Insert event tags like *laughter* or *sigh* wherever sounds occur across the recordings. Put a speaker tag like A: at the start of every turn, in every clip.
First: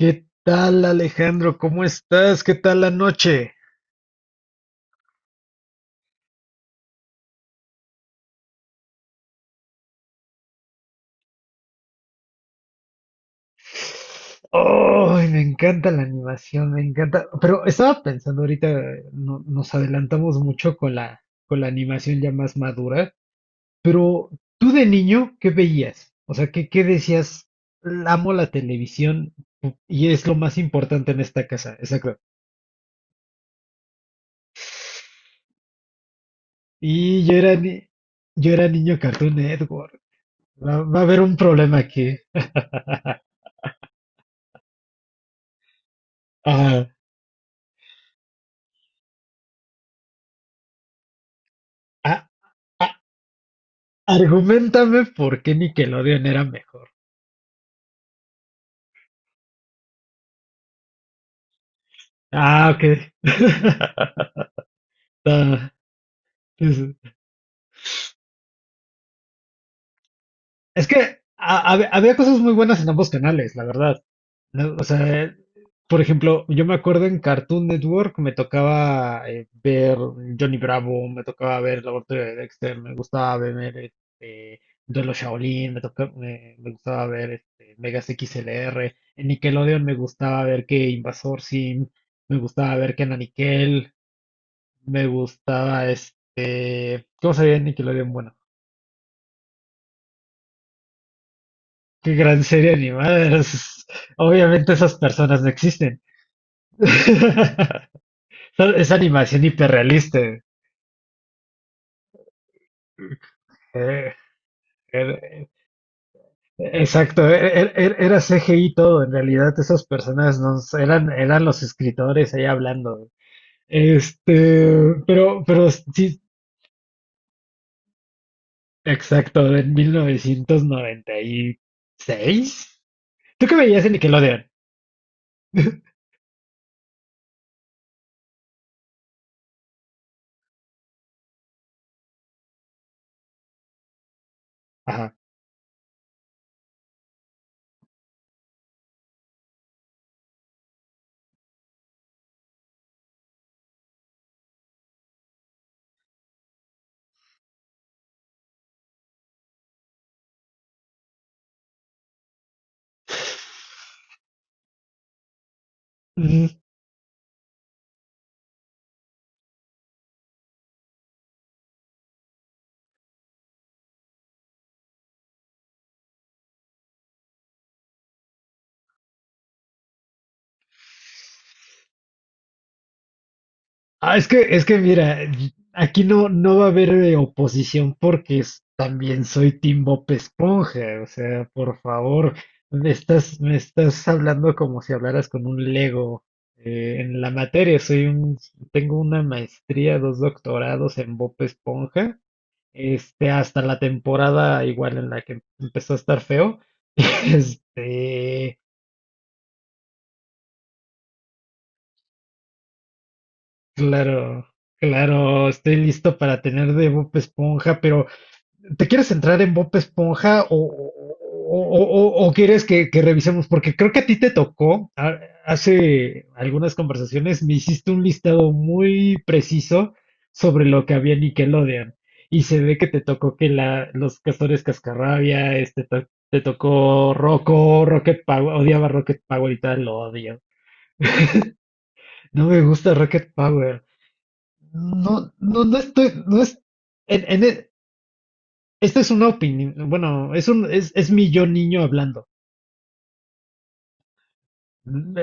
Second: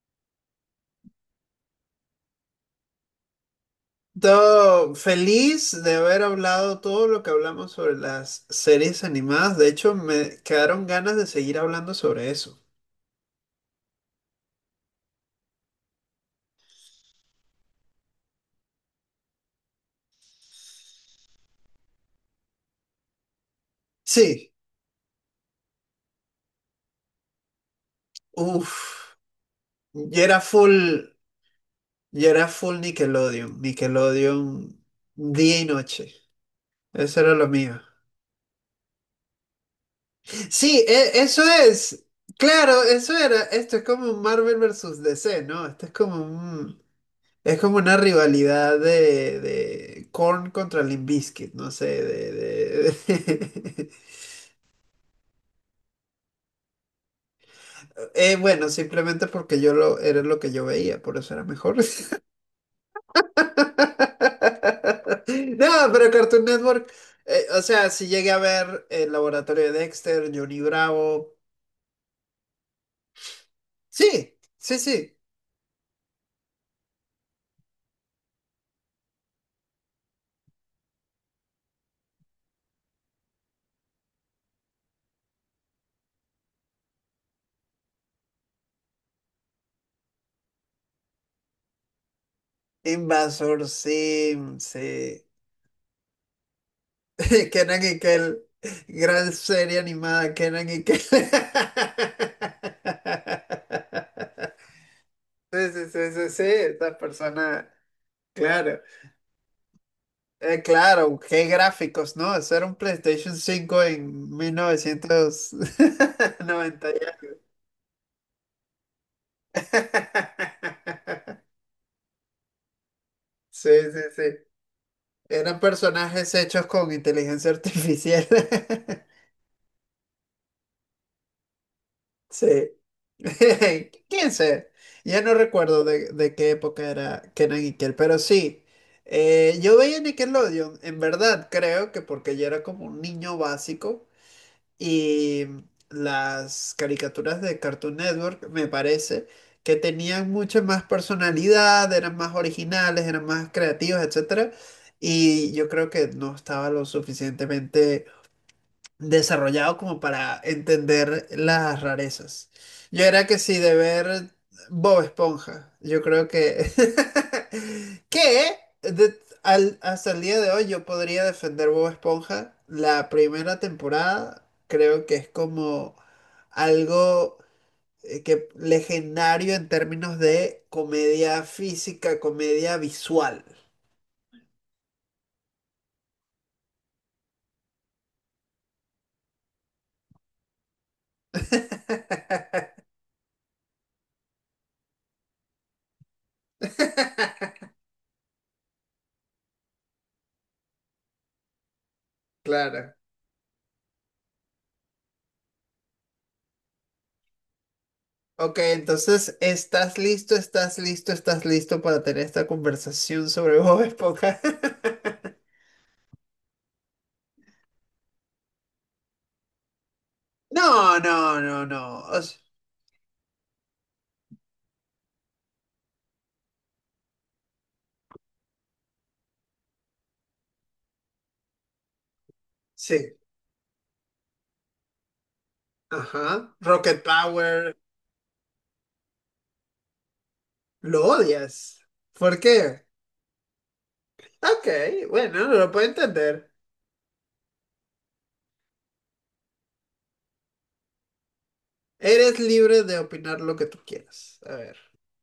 A: ¿Qué tal, Alejandro? ¿Cómo estás? ¿Qué tal la noche?
B: Todo feliz de haber hablado todo lo que hablamos sobre las series animadas. De hecho, me quedaron ganas de seguir hablando sobre eso.
A: ¡Ay, me encanta la animación, me encanta! Pero estaba pensando ahorita, nos adelantamos mucho con con la animación ya más madura. Pero
B: Sí,
A: tú de niño, ¿qué veías? O sea, ¿qué decías? Amo la
B: uff.
A: televisión y
B: Yo
A: es lo
B: era
A: más
B: full,
A: importante en esta casa. Exacto.
B: yo era full Nickelodeon. Nickelodeon día y noche. Eso
A: Y
B: era
A: yo
B: lo
A: era,
B: mío.
A: ni- yo era niño Cartoon Network. Va,
B: Sí,
A: va a haber un
B: eso
A: problema
B: es.
A: aquí.
B: Claro, eso era. Esto es como un Marvel versus DC, ¿no? Esto es como un,
A: Ajá.
B: Es como una rivalidad de Korn contra Limp Bizkit, no sé, *laughs*
A: Argumentame por qué Nickelodeon era mejor.
B: Bueno, simplemente porque yo lo era lo que yo veía, por eso era mejor. *laughs*
A: Ah, ok. *laughs* Ah,
B: No, pero Cartoon
A: pues,
B: Network, o sea, si llegué a ver el laboratorio de Dexter, Johnny
A: es que
B: Bravo,
A: había cosas muy buenas en ambos canales, la verdad.
B: sí,
A: No,
B: sí,
A: o
B: sí,
A: sea, por ejemplo, yo me acuerdo en Cartoon Network me tocaba ver Johnny Bravo, me tocaba ver El Laboratorio de Dexter, me gustaba ver este, Duelo Shaolin, me gustaba ver este, Megas XLR. En Nickelodeon me gustaba ver que Invasor Sim, me gustaba ver que
B: Invasor
A: Nickel.
B: Sim,
A: Me
B: sí.
A: gustaba este. ¿Cómo
B: *laughs*
A: sabía
B: Kenan y
A: Nickelodeon? Bueno,
B: Kel, gran serie animada, Kenan y Kel. *laughs*
A: qué gran serie animada. *laughs* Obviamente esas personas no
B: Sí, sí,
A: existen.
B: sí, sí, sí, esa
A: *laughs*
B: persona, claro.
A: Es animación hiperrealista.
B: Claro, qué gráficos, ¿no? Eso era un PlayStation 5
A: eh,
B: en
A: era-
B: 1990. Ya.
A: Exacto, era CGI todo, en realidad esas personas no s- eran,
B: *laughs*
A: eran los escritores ahí hablando.
B: Sí, sí, sí,
A: Este, pero,
B: eran
A: pero sí,
B: personajes hechos con inteligencia artificial. *laughs*
A: exacto, en
B: Sí.
A: 1996. ¿Tú qué veías en
B: *laughs*
A: Nickelodeon?
B: 15. Ya no recuerdo de qué época era que era Nickel, pero sí. Yo veía Nickelodeon, en verdad, creo que porque yo era como un niño básico,
A: Ajá.
B: y las caricaturas de Cartoon Network me parece que tenían mucha más personalidad, eran más originales, eran más creativos, etcétera. Y yo creo que no estaba lo suficientemente desarrollado como para entender las rarezas. Yo era que sí, de ver Bob Esponja. Yo creo que *laughs* que hasta el día de hoy yo podría defender Bob Esponja. La primera temporada creo que es como algo que legendario en términos de comedia física, comedia visual.
A: Ah, es que mira, aquí no va a haber oposición porque también soy Team Bob Esponja. O sea, por favor, me estás hablando como si hablaras con un Lego. En la
B: *laughs*
A: materia, tengo una maestría, dos doctorados en Bob Esponja.
B: Claro.
A: Este, hasta la temporada igual en la que empezó a estar feo. *laughs*
B: Ok,
A: Este,
B: entonces, ¿estás listo para tener esta conversación sobre Bob Esponja?
A: claro,
B: *laughs*
A: claro, estoy listo para tener de Bob Esponja, pero. ¿Te quieres entrar en Bob Esponja
B: No, no, no, no.
A: o quieres que revisemos? Porque creo que a ti te tocó, hace algunas conversaciones me hiciste un listado muy preciso sobre lo que había en Nickelodeon. Y se ve que
B: Sí,
A: te tocó que los castores cascarrabia, este, te
B: ajá. Rocket
A: tocó
B: Power,
A: Rocco, Rocket Power, odiaba Rocket Power y tal, lo odio.
B: lo odias. ¿Por
A: No me
B: qué?
A: gusta Rocket Power.
B: Ok,
A: No,
B: bueno,
A: no,
B: lo
A: no
B: puedo
A: estoy, no
B: entender.
A: es, en esta es una opinión, bueno, es mi yo niño hablando.
B: Eres libre de opinar lo que tú quieras. A ver.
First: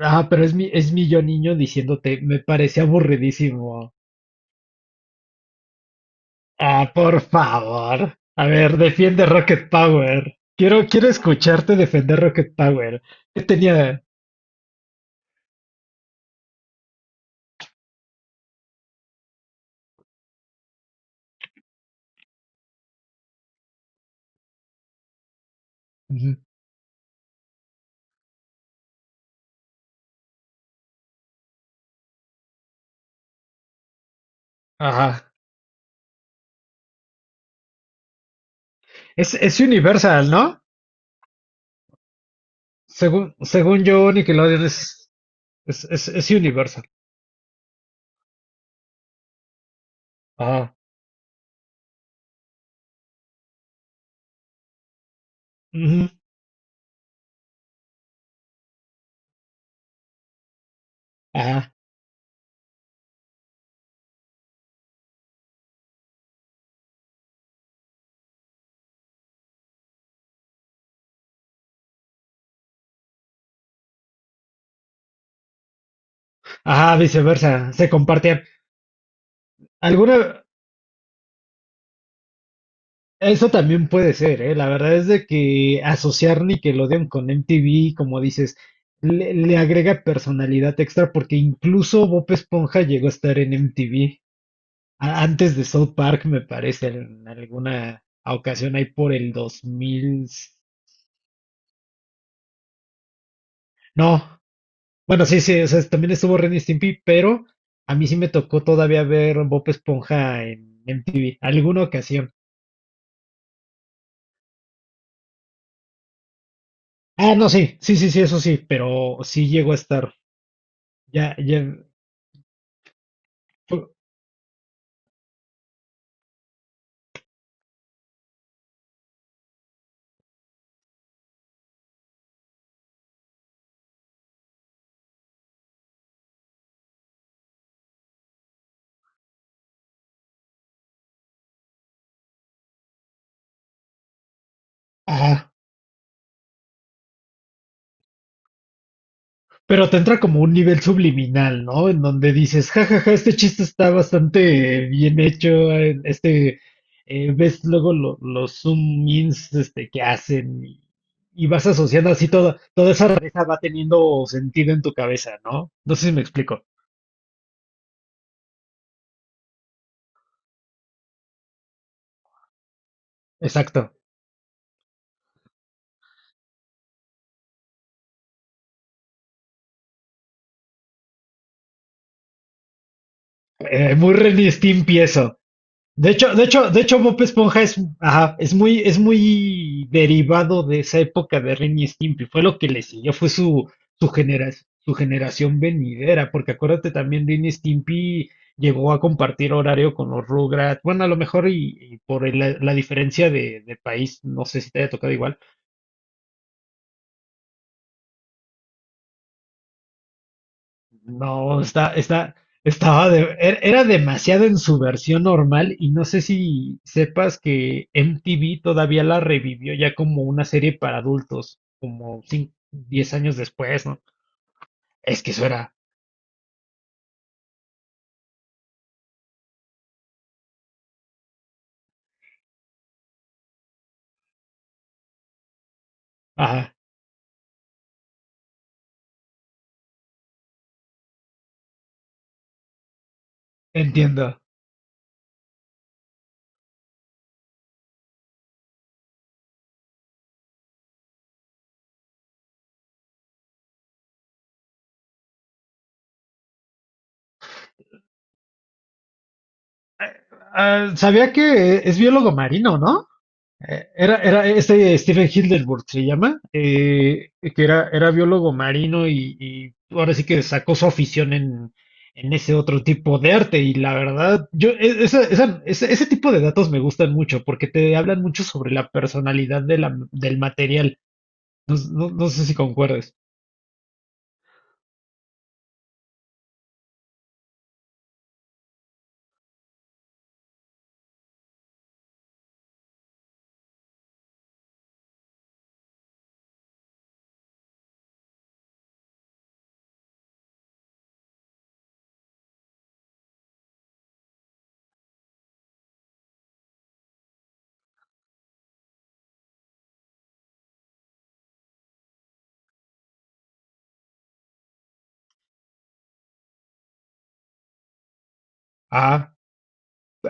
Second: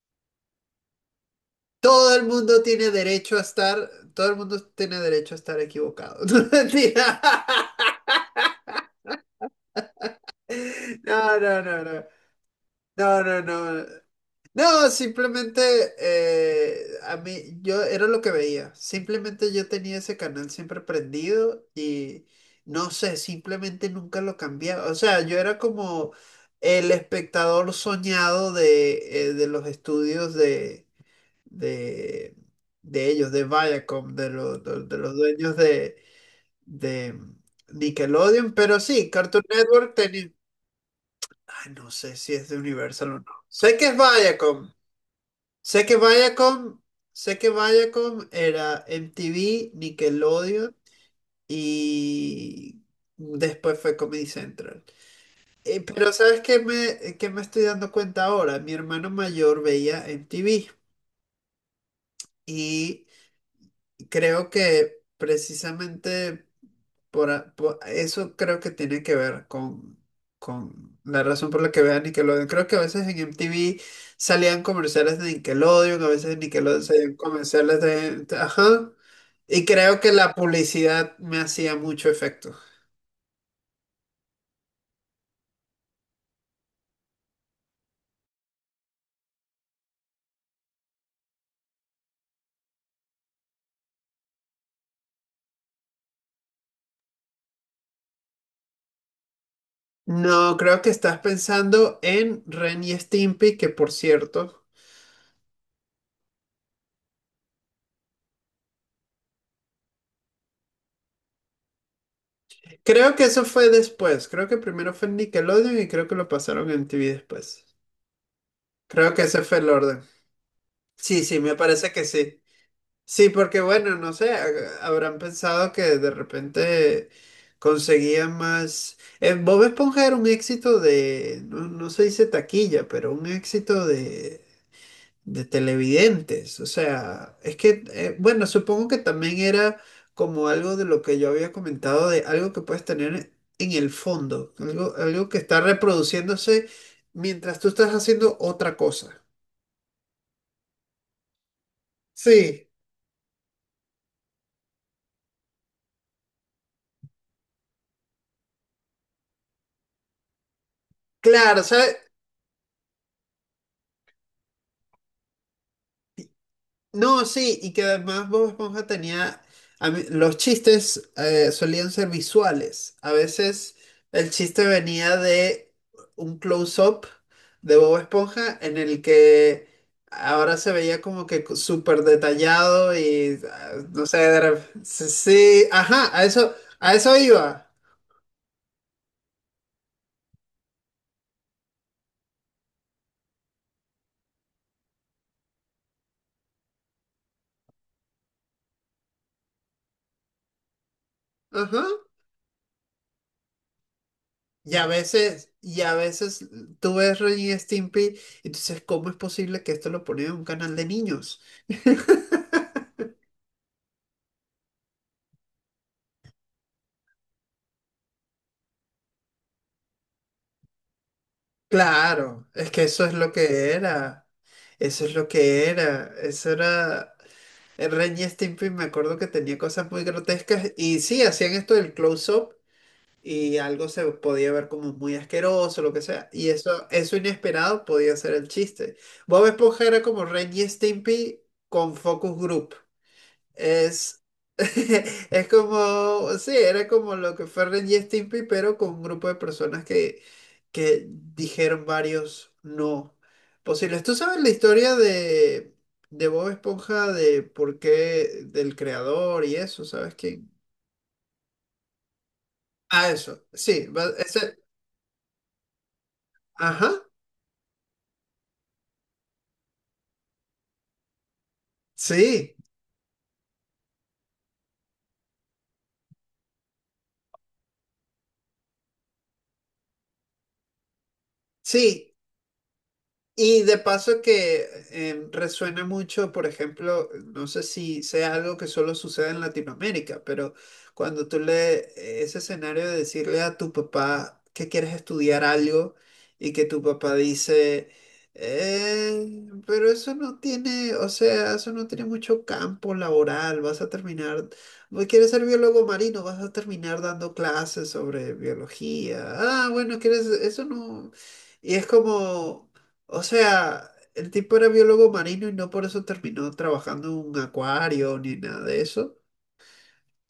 A: Ah, pero es mi yo niño
B: Todo
A: diciéndote,
B: el
A: me
B: mundo
A: parece
B: tiene derecho a estar,
A: aburridísimo.
B: todo el mundo tiene derecho a estar equivocado. *laughs* No,
A: Ah,
B: mentira.
A: por favor. A ver, defiende Rocket Power. Quiero,
B: *laughs*
A: quiero
B: No, no,
A: escucharte
B: no, no.
A: defender Rocket Power.
B: No, no,
A: ¿Qué
B: no.
A: tenía?
B: No, simplemente a mí, yo era lo que veía. Simplemente yo tenía ese canal siempre prendido y no sé, simplemente nunca lo cambiaba. O sea, yo era como
A: Ujú.
B: el espectador soñado de los estudios de, de, de ellos, de Viacom, de los
A: Ajá.
B: dueños de Nickelodeon. Pero sí,
A: Es,
B: Cartoon
A: es
B: Network tenía.
A: Universal, ¿no?
B: Ay, no sé si es de Universal o no.
A: Según,
B: Sé
A: según
B: que es
A: yo, Nickelodeon
B: Viacom.
A: es, es,
B: Sé que
A: es, es
B: Viacom,
A: Universal.
B: Sé que Viacom era MTV,
A: Ajá.
B: Nickelodeon y después fue Comedy Central.
A: Ujú.
B: Pero ¿sabes qué me estoy dando cuenta ahora? Mi hermano mayor veía MTV
A: Ajá.
B: y creo que precisamente eso creo que tiene que ver con la razón por la que vean Nickelodeon. Creo que a veces en MTV salían comerciales de Nickelodeon, a veces en Nickelodeon
A: Ajá,
B: salían
A: viceversa.
B: comerciales
A: Se compartían.
B: ajá. Y creo que la
A: ¿Alguna,
B: publicidad me hacía mucho efecto.
A: Eso también puede ser, ¿eh? La verdad es de que asociar Nickelodeon con MTV, como dices, le agrega personalidad extra porque incluso Bob Esponja llegó a estar en MTV antes de South Park, me parece, en alguna ocasión ahí por el 2000.
B: No, creo que estás pensando en Ren y Stimpy, que por
A: No,
B: cierto,
A: bueno, sí, sí, o sea, también estuvo Ren y Stimpy, pero a mí sí me tocó todavía ver Bob Esponja en MTV, alguna ocasión.
B: creo que eso fue después. Creo que primero fue en Nickelodeon y creo que lo pasaron en MTV
A: Ah, no,
B: después.
A: sí, sí, sí, sí, eso sí,
B: Creo
A: pero
B: que ese
A: sí
B: fue el
A: llegó a
B: orden.
A: estar.
B: Sí,
A: Ya,
B: sí, me
A: ya.
B: parece que sí. Sí, porque bueno, no sé, habrán pensado que de repente conseguían más. Bob Esponja era un éxito de, no, no se dice taquilla, pero un éxito de televidentes. O sea, es que, bueno, supongo que también era como algo de lo que yo había comentado, de algo que puedes tener en el fondo, algo, algo que
A: Ajá.
B: está reproduciéndose mientras tú estás haciendo otra cosa.
A: Pero te entra como un nivel subliminal, ¿no? En donde
B: Sí,
A: dices, jajaja, este chiste está bastante bien hecho, ves luego los zoom ins que hacen y
B: claro,
A: vas
B: ¿sabes?
A: asociando así toda esa rareza va teniendo sentido en tu cabeza, ¿no? No sé si me explico.
B: No, sí, y que además Bob Esponja tenía, los chistes solían ser visuales. A veces
A: Exacto.
B: el chiste venía de un close-up de Bob Esponja en el que ahora se veía como que súper detallado y ah,
A: Eh,
B: no
A: muy
B: sé,
A: Ren y Stimpy
B: sí,
A: eso.
B: sí, ajá,
A: De
B: a
A: hecho,
B: eso
A: Bob Esponja
B: iba.
A: es, ajá, es muy derivado de esa época de Ren y Stimpy. Fue lo que le siguió, fue su su generación venidera, porque acuérdate también, Ren y Stimpy llegó a compartir horario con los Rugrats. Bueno, a lo mejor
B: Ajá.
A: y por la diferencia de país, no sé si te haya tocado igual.
B: Y a veces tú ves Ren y Stimpy y tú dices, ¿cómo es posible que esto lo ponen en un canal de niños?
A: No, está, está, estaba de- er- era demasiado en su versión normal y no sé si sepas que MTV todavía la revivió ya como una serie para adultos, como
B: Claro,
A: 5,
B: es que eso es
A: 10
B: lo
A: años
B: que
A: después, ¿no?
B: era. Eso es
A: Es
B: lo
A: que eso
B: que
A: era.
B: era. Eso era. El Ren y Stimpy me acuerdo que tenía cosas muy grotescas. Y sí, hacían esto del close-up. Y algo se podía ver como muy asqueroso, lo que sea. Y
A: Ajá,
B: eso inesperado podía ser el chiste. Bob Esponja era como Ren y Stimpy con Focus Group. Es,
A: entiendo.
B: *laughs* es como, sí, era como lo que fue Ren y Stimpy, pero con un grupo de personas que dijeron varios no posibles. ¿Tú sabes la historia de Bob Esponja, de por qué, del creador y eso? ¿Sabes quién?
A: Ah, sabía que es biólogo marino, ¿no?
B: Ah, eso, sí,
A: Eh, Era, era este Stephen Hildenburg, se llama,
B: ajá,
A: era biólogo marino y ahora sí que sacó su afición en,
B: sí,
A: ese otro tipo de arte. Y la verdad, yo, e- esa- esa- ese tipo de datos me gustan mucho porque te hablan mucho sobre la personalidad de del material. No,
B: sí.
A: no sé si concuerdes.
B: Y de paso que resuena mucho, por ejemplo, no sé si sea algo que solo sucede en Latinoamérica, pero cuando tú le ese escenario de decirle a tu papá que quieres estudiar algo y que tu papá dice, Pero eso no tiene, o sea, eso no tiene mucho campo laboral, vas a terminar, quieres ser biólogo marino, vas a terminar dando clases sobre biología. Ah, bueno, quieres, eso no". Y es como... O sea, el tipo era biólogo marino y no por eso terminó trabajando en un acuario ni nada de eso.
A: Ah,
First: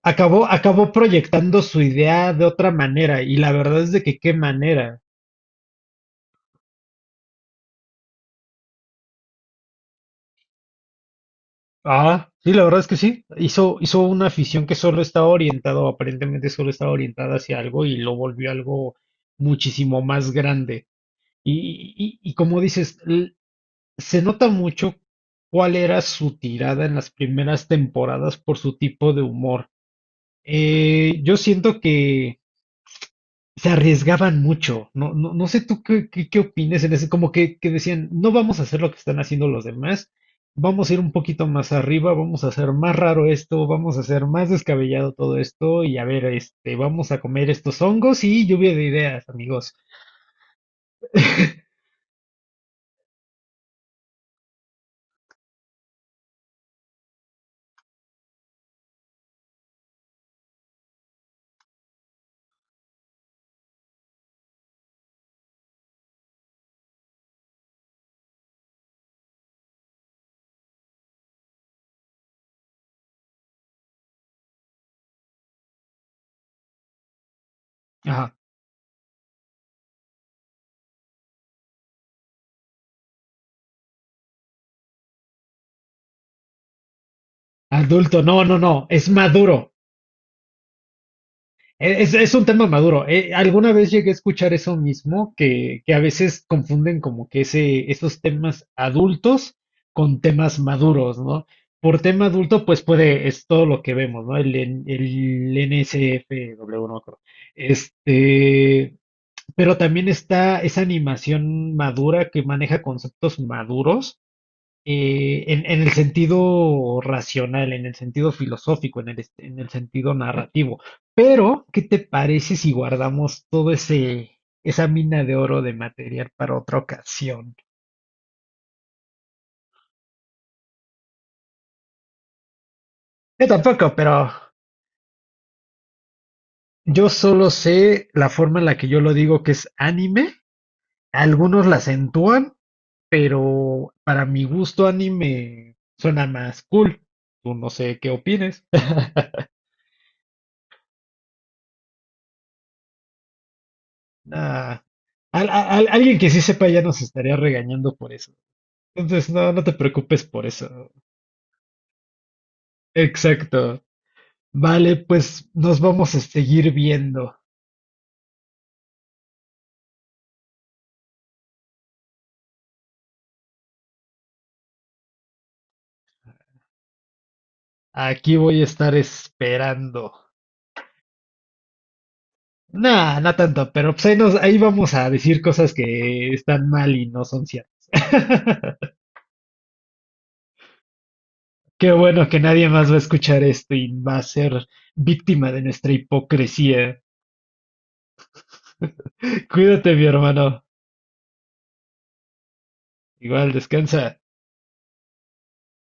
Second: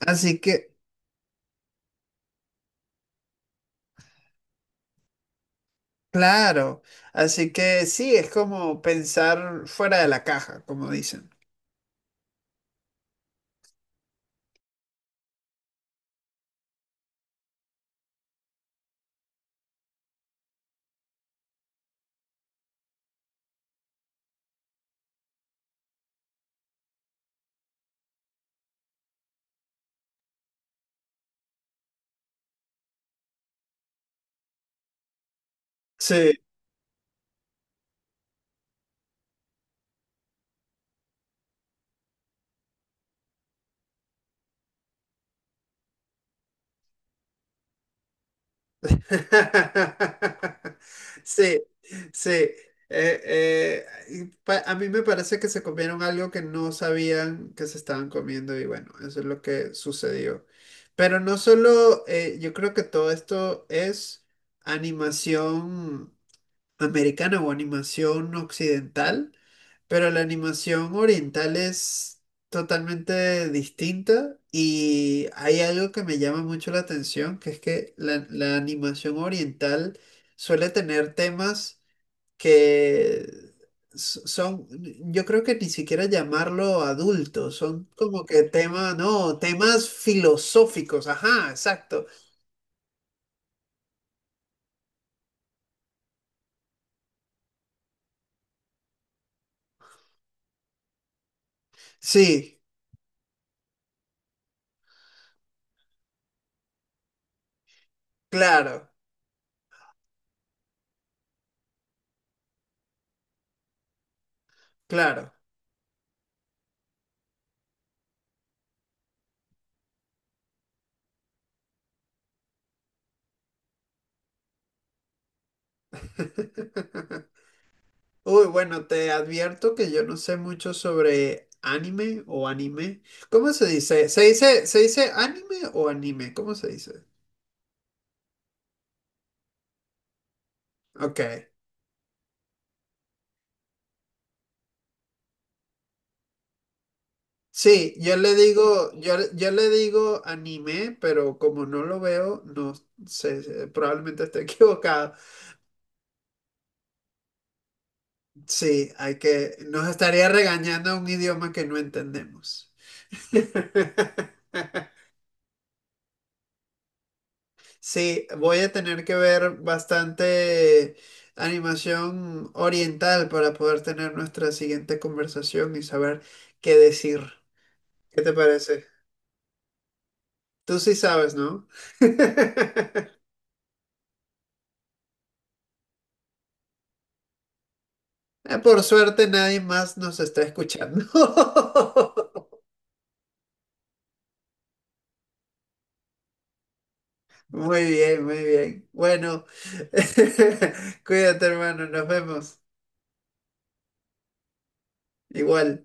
B: Así que,
A: acabó proyectando su idea de otra manera y la verdad es de que qué manera.
B: claro, así que sí, es como pensar fuera de la caja, como dicen.
A: Ah, sí, la verdad es que sí. Hizo una afición que solo estaba orientado, aparentemente solo estaba orientada hacia algo y lo volvió algo muchísimo más grande. Y como dices, se nota mucho cuál era su tirada en las primeras temporadas por su tipo de humor. Yo siento que se arriesgaban mucho. No, no, no sé tú
B: Sí.
A: qué opines en ese, como que decían, no vamos a hacer lo que están haciendo los demás, vamos a ir un poquito más arriba, vamos a hacer más raro esto, vamos a hacer más descabellado todo esto, y a ver, este, vamos a comer estos hongos y lluvia de ideas, amigos.
B: *laughs* Sí, sí. A mí me parece que se comieron algo que no sabían que se estaban comiendo y bueno, eso es lo que sucedió. Pero no solo, yo creo que todo esto es animación americana o animación occidental, pero la animación oriental es totalmente distinta y hay algo que me llama mucho la atención, que es que
A: Ajá.
B: la animación oriental suele tener temas que son, yo creo que ni siquiera llamarlo adultos, son
A: Adulto,
B: como
A: no,
B: que
A: no, no,
B: temas,
A: es
B: no,
A: maduro.
B: temas filosóficos, ajá, exacto,
A: Es un tema maduro. Alguna vez llegué a escuchar eso mismo, que a veces confunden como que esos temas adultos con temas maduros, ¿no? Por tema
B: sí,
A: adulto, pues puede, es todo lo que vemos, ¿no? El NSFW, no me acuerdo.
B: claro,
A: Este, pero también está esa animación madura que maneja conceptos maduros
B: claro.
A: en el sentido racional, en el sentido filosófico, en el sentido narrativo. Pero, ¿qué te parece si guardamos esa mina de oro de material para otra
B: *laughs*
A: ocasión?
B: Uy, bueno, te advierto que yo no sé mucho sobre anime o anime.
A: Yo
B: ¿Cómo se
A: tampoco,
B: dice? ¿Se
A: pero
B: dice, se dice anime o anime? ¿Cómo se dice?
A: yo solo sé la forma en la que yo lo digo que es anime.
B: Ok.
A: Algunos la acentúan, pero para mi gusto anime suena más cool. Tú no
B: Sí,
A: sé qué
B: yo le
A: opines.
B: digo,
A: *laughs*
B: yo le digo anime, pero como no lo veo, no sé, probablemente esté *laughs*
A: Nah.
B: equivocado.
A: Alguien que sí sepa ya nos estaría regañando por eso.
B: Sí, hay
A: Entonces,
B: que,
A: no te
B: nos
A: preocupes
B: estaría
A: por eso.
B: regañando un idioma que no entendemos.
A: Exacto.
B: *laughs*
A: Vale, pues nos vamos a seguir viendo.
B: Sí, voy a tener que ver bastante animación oriental para poder tener nuestra siguiente conversación y saber qué decir. ¿Qué te
A: Aquí voy a
B: parece?
A: estar esperando.
B: Tú sí sabes, ¿no?
A: Nah,
B: *laughs*
A: no tanto, pero pues ahí vamos a decir cosas que están mal y no son ciertas.
B: Por
A: *laughs*
B: suerte nadie más nos está escuchando.
A: Qué bueno que
B: *laughs*
A: nadie más va a escuchar esto y va a ser víctima de nuestra hipocresía.
B: Muy bien, muy bien. Bueno,
A: *laughs* Cuídate, mi hermano.
B: *laughs* cuídate, hermano, nos vemos.
A: Igual, descansa.
B: Igual.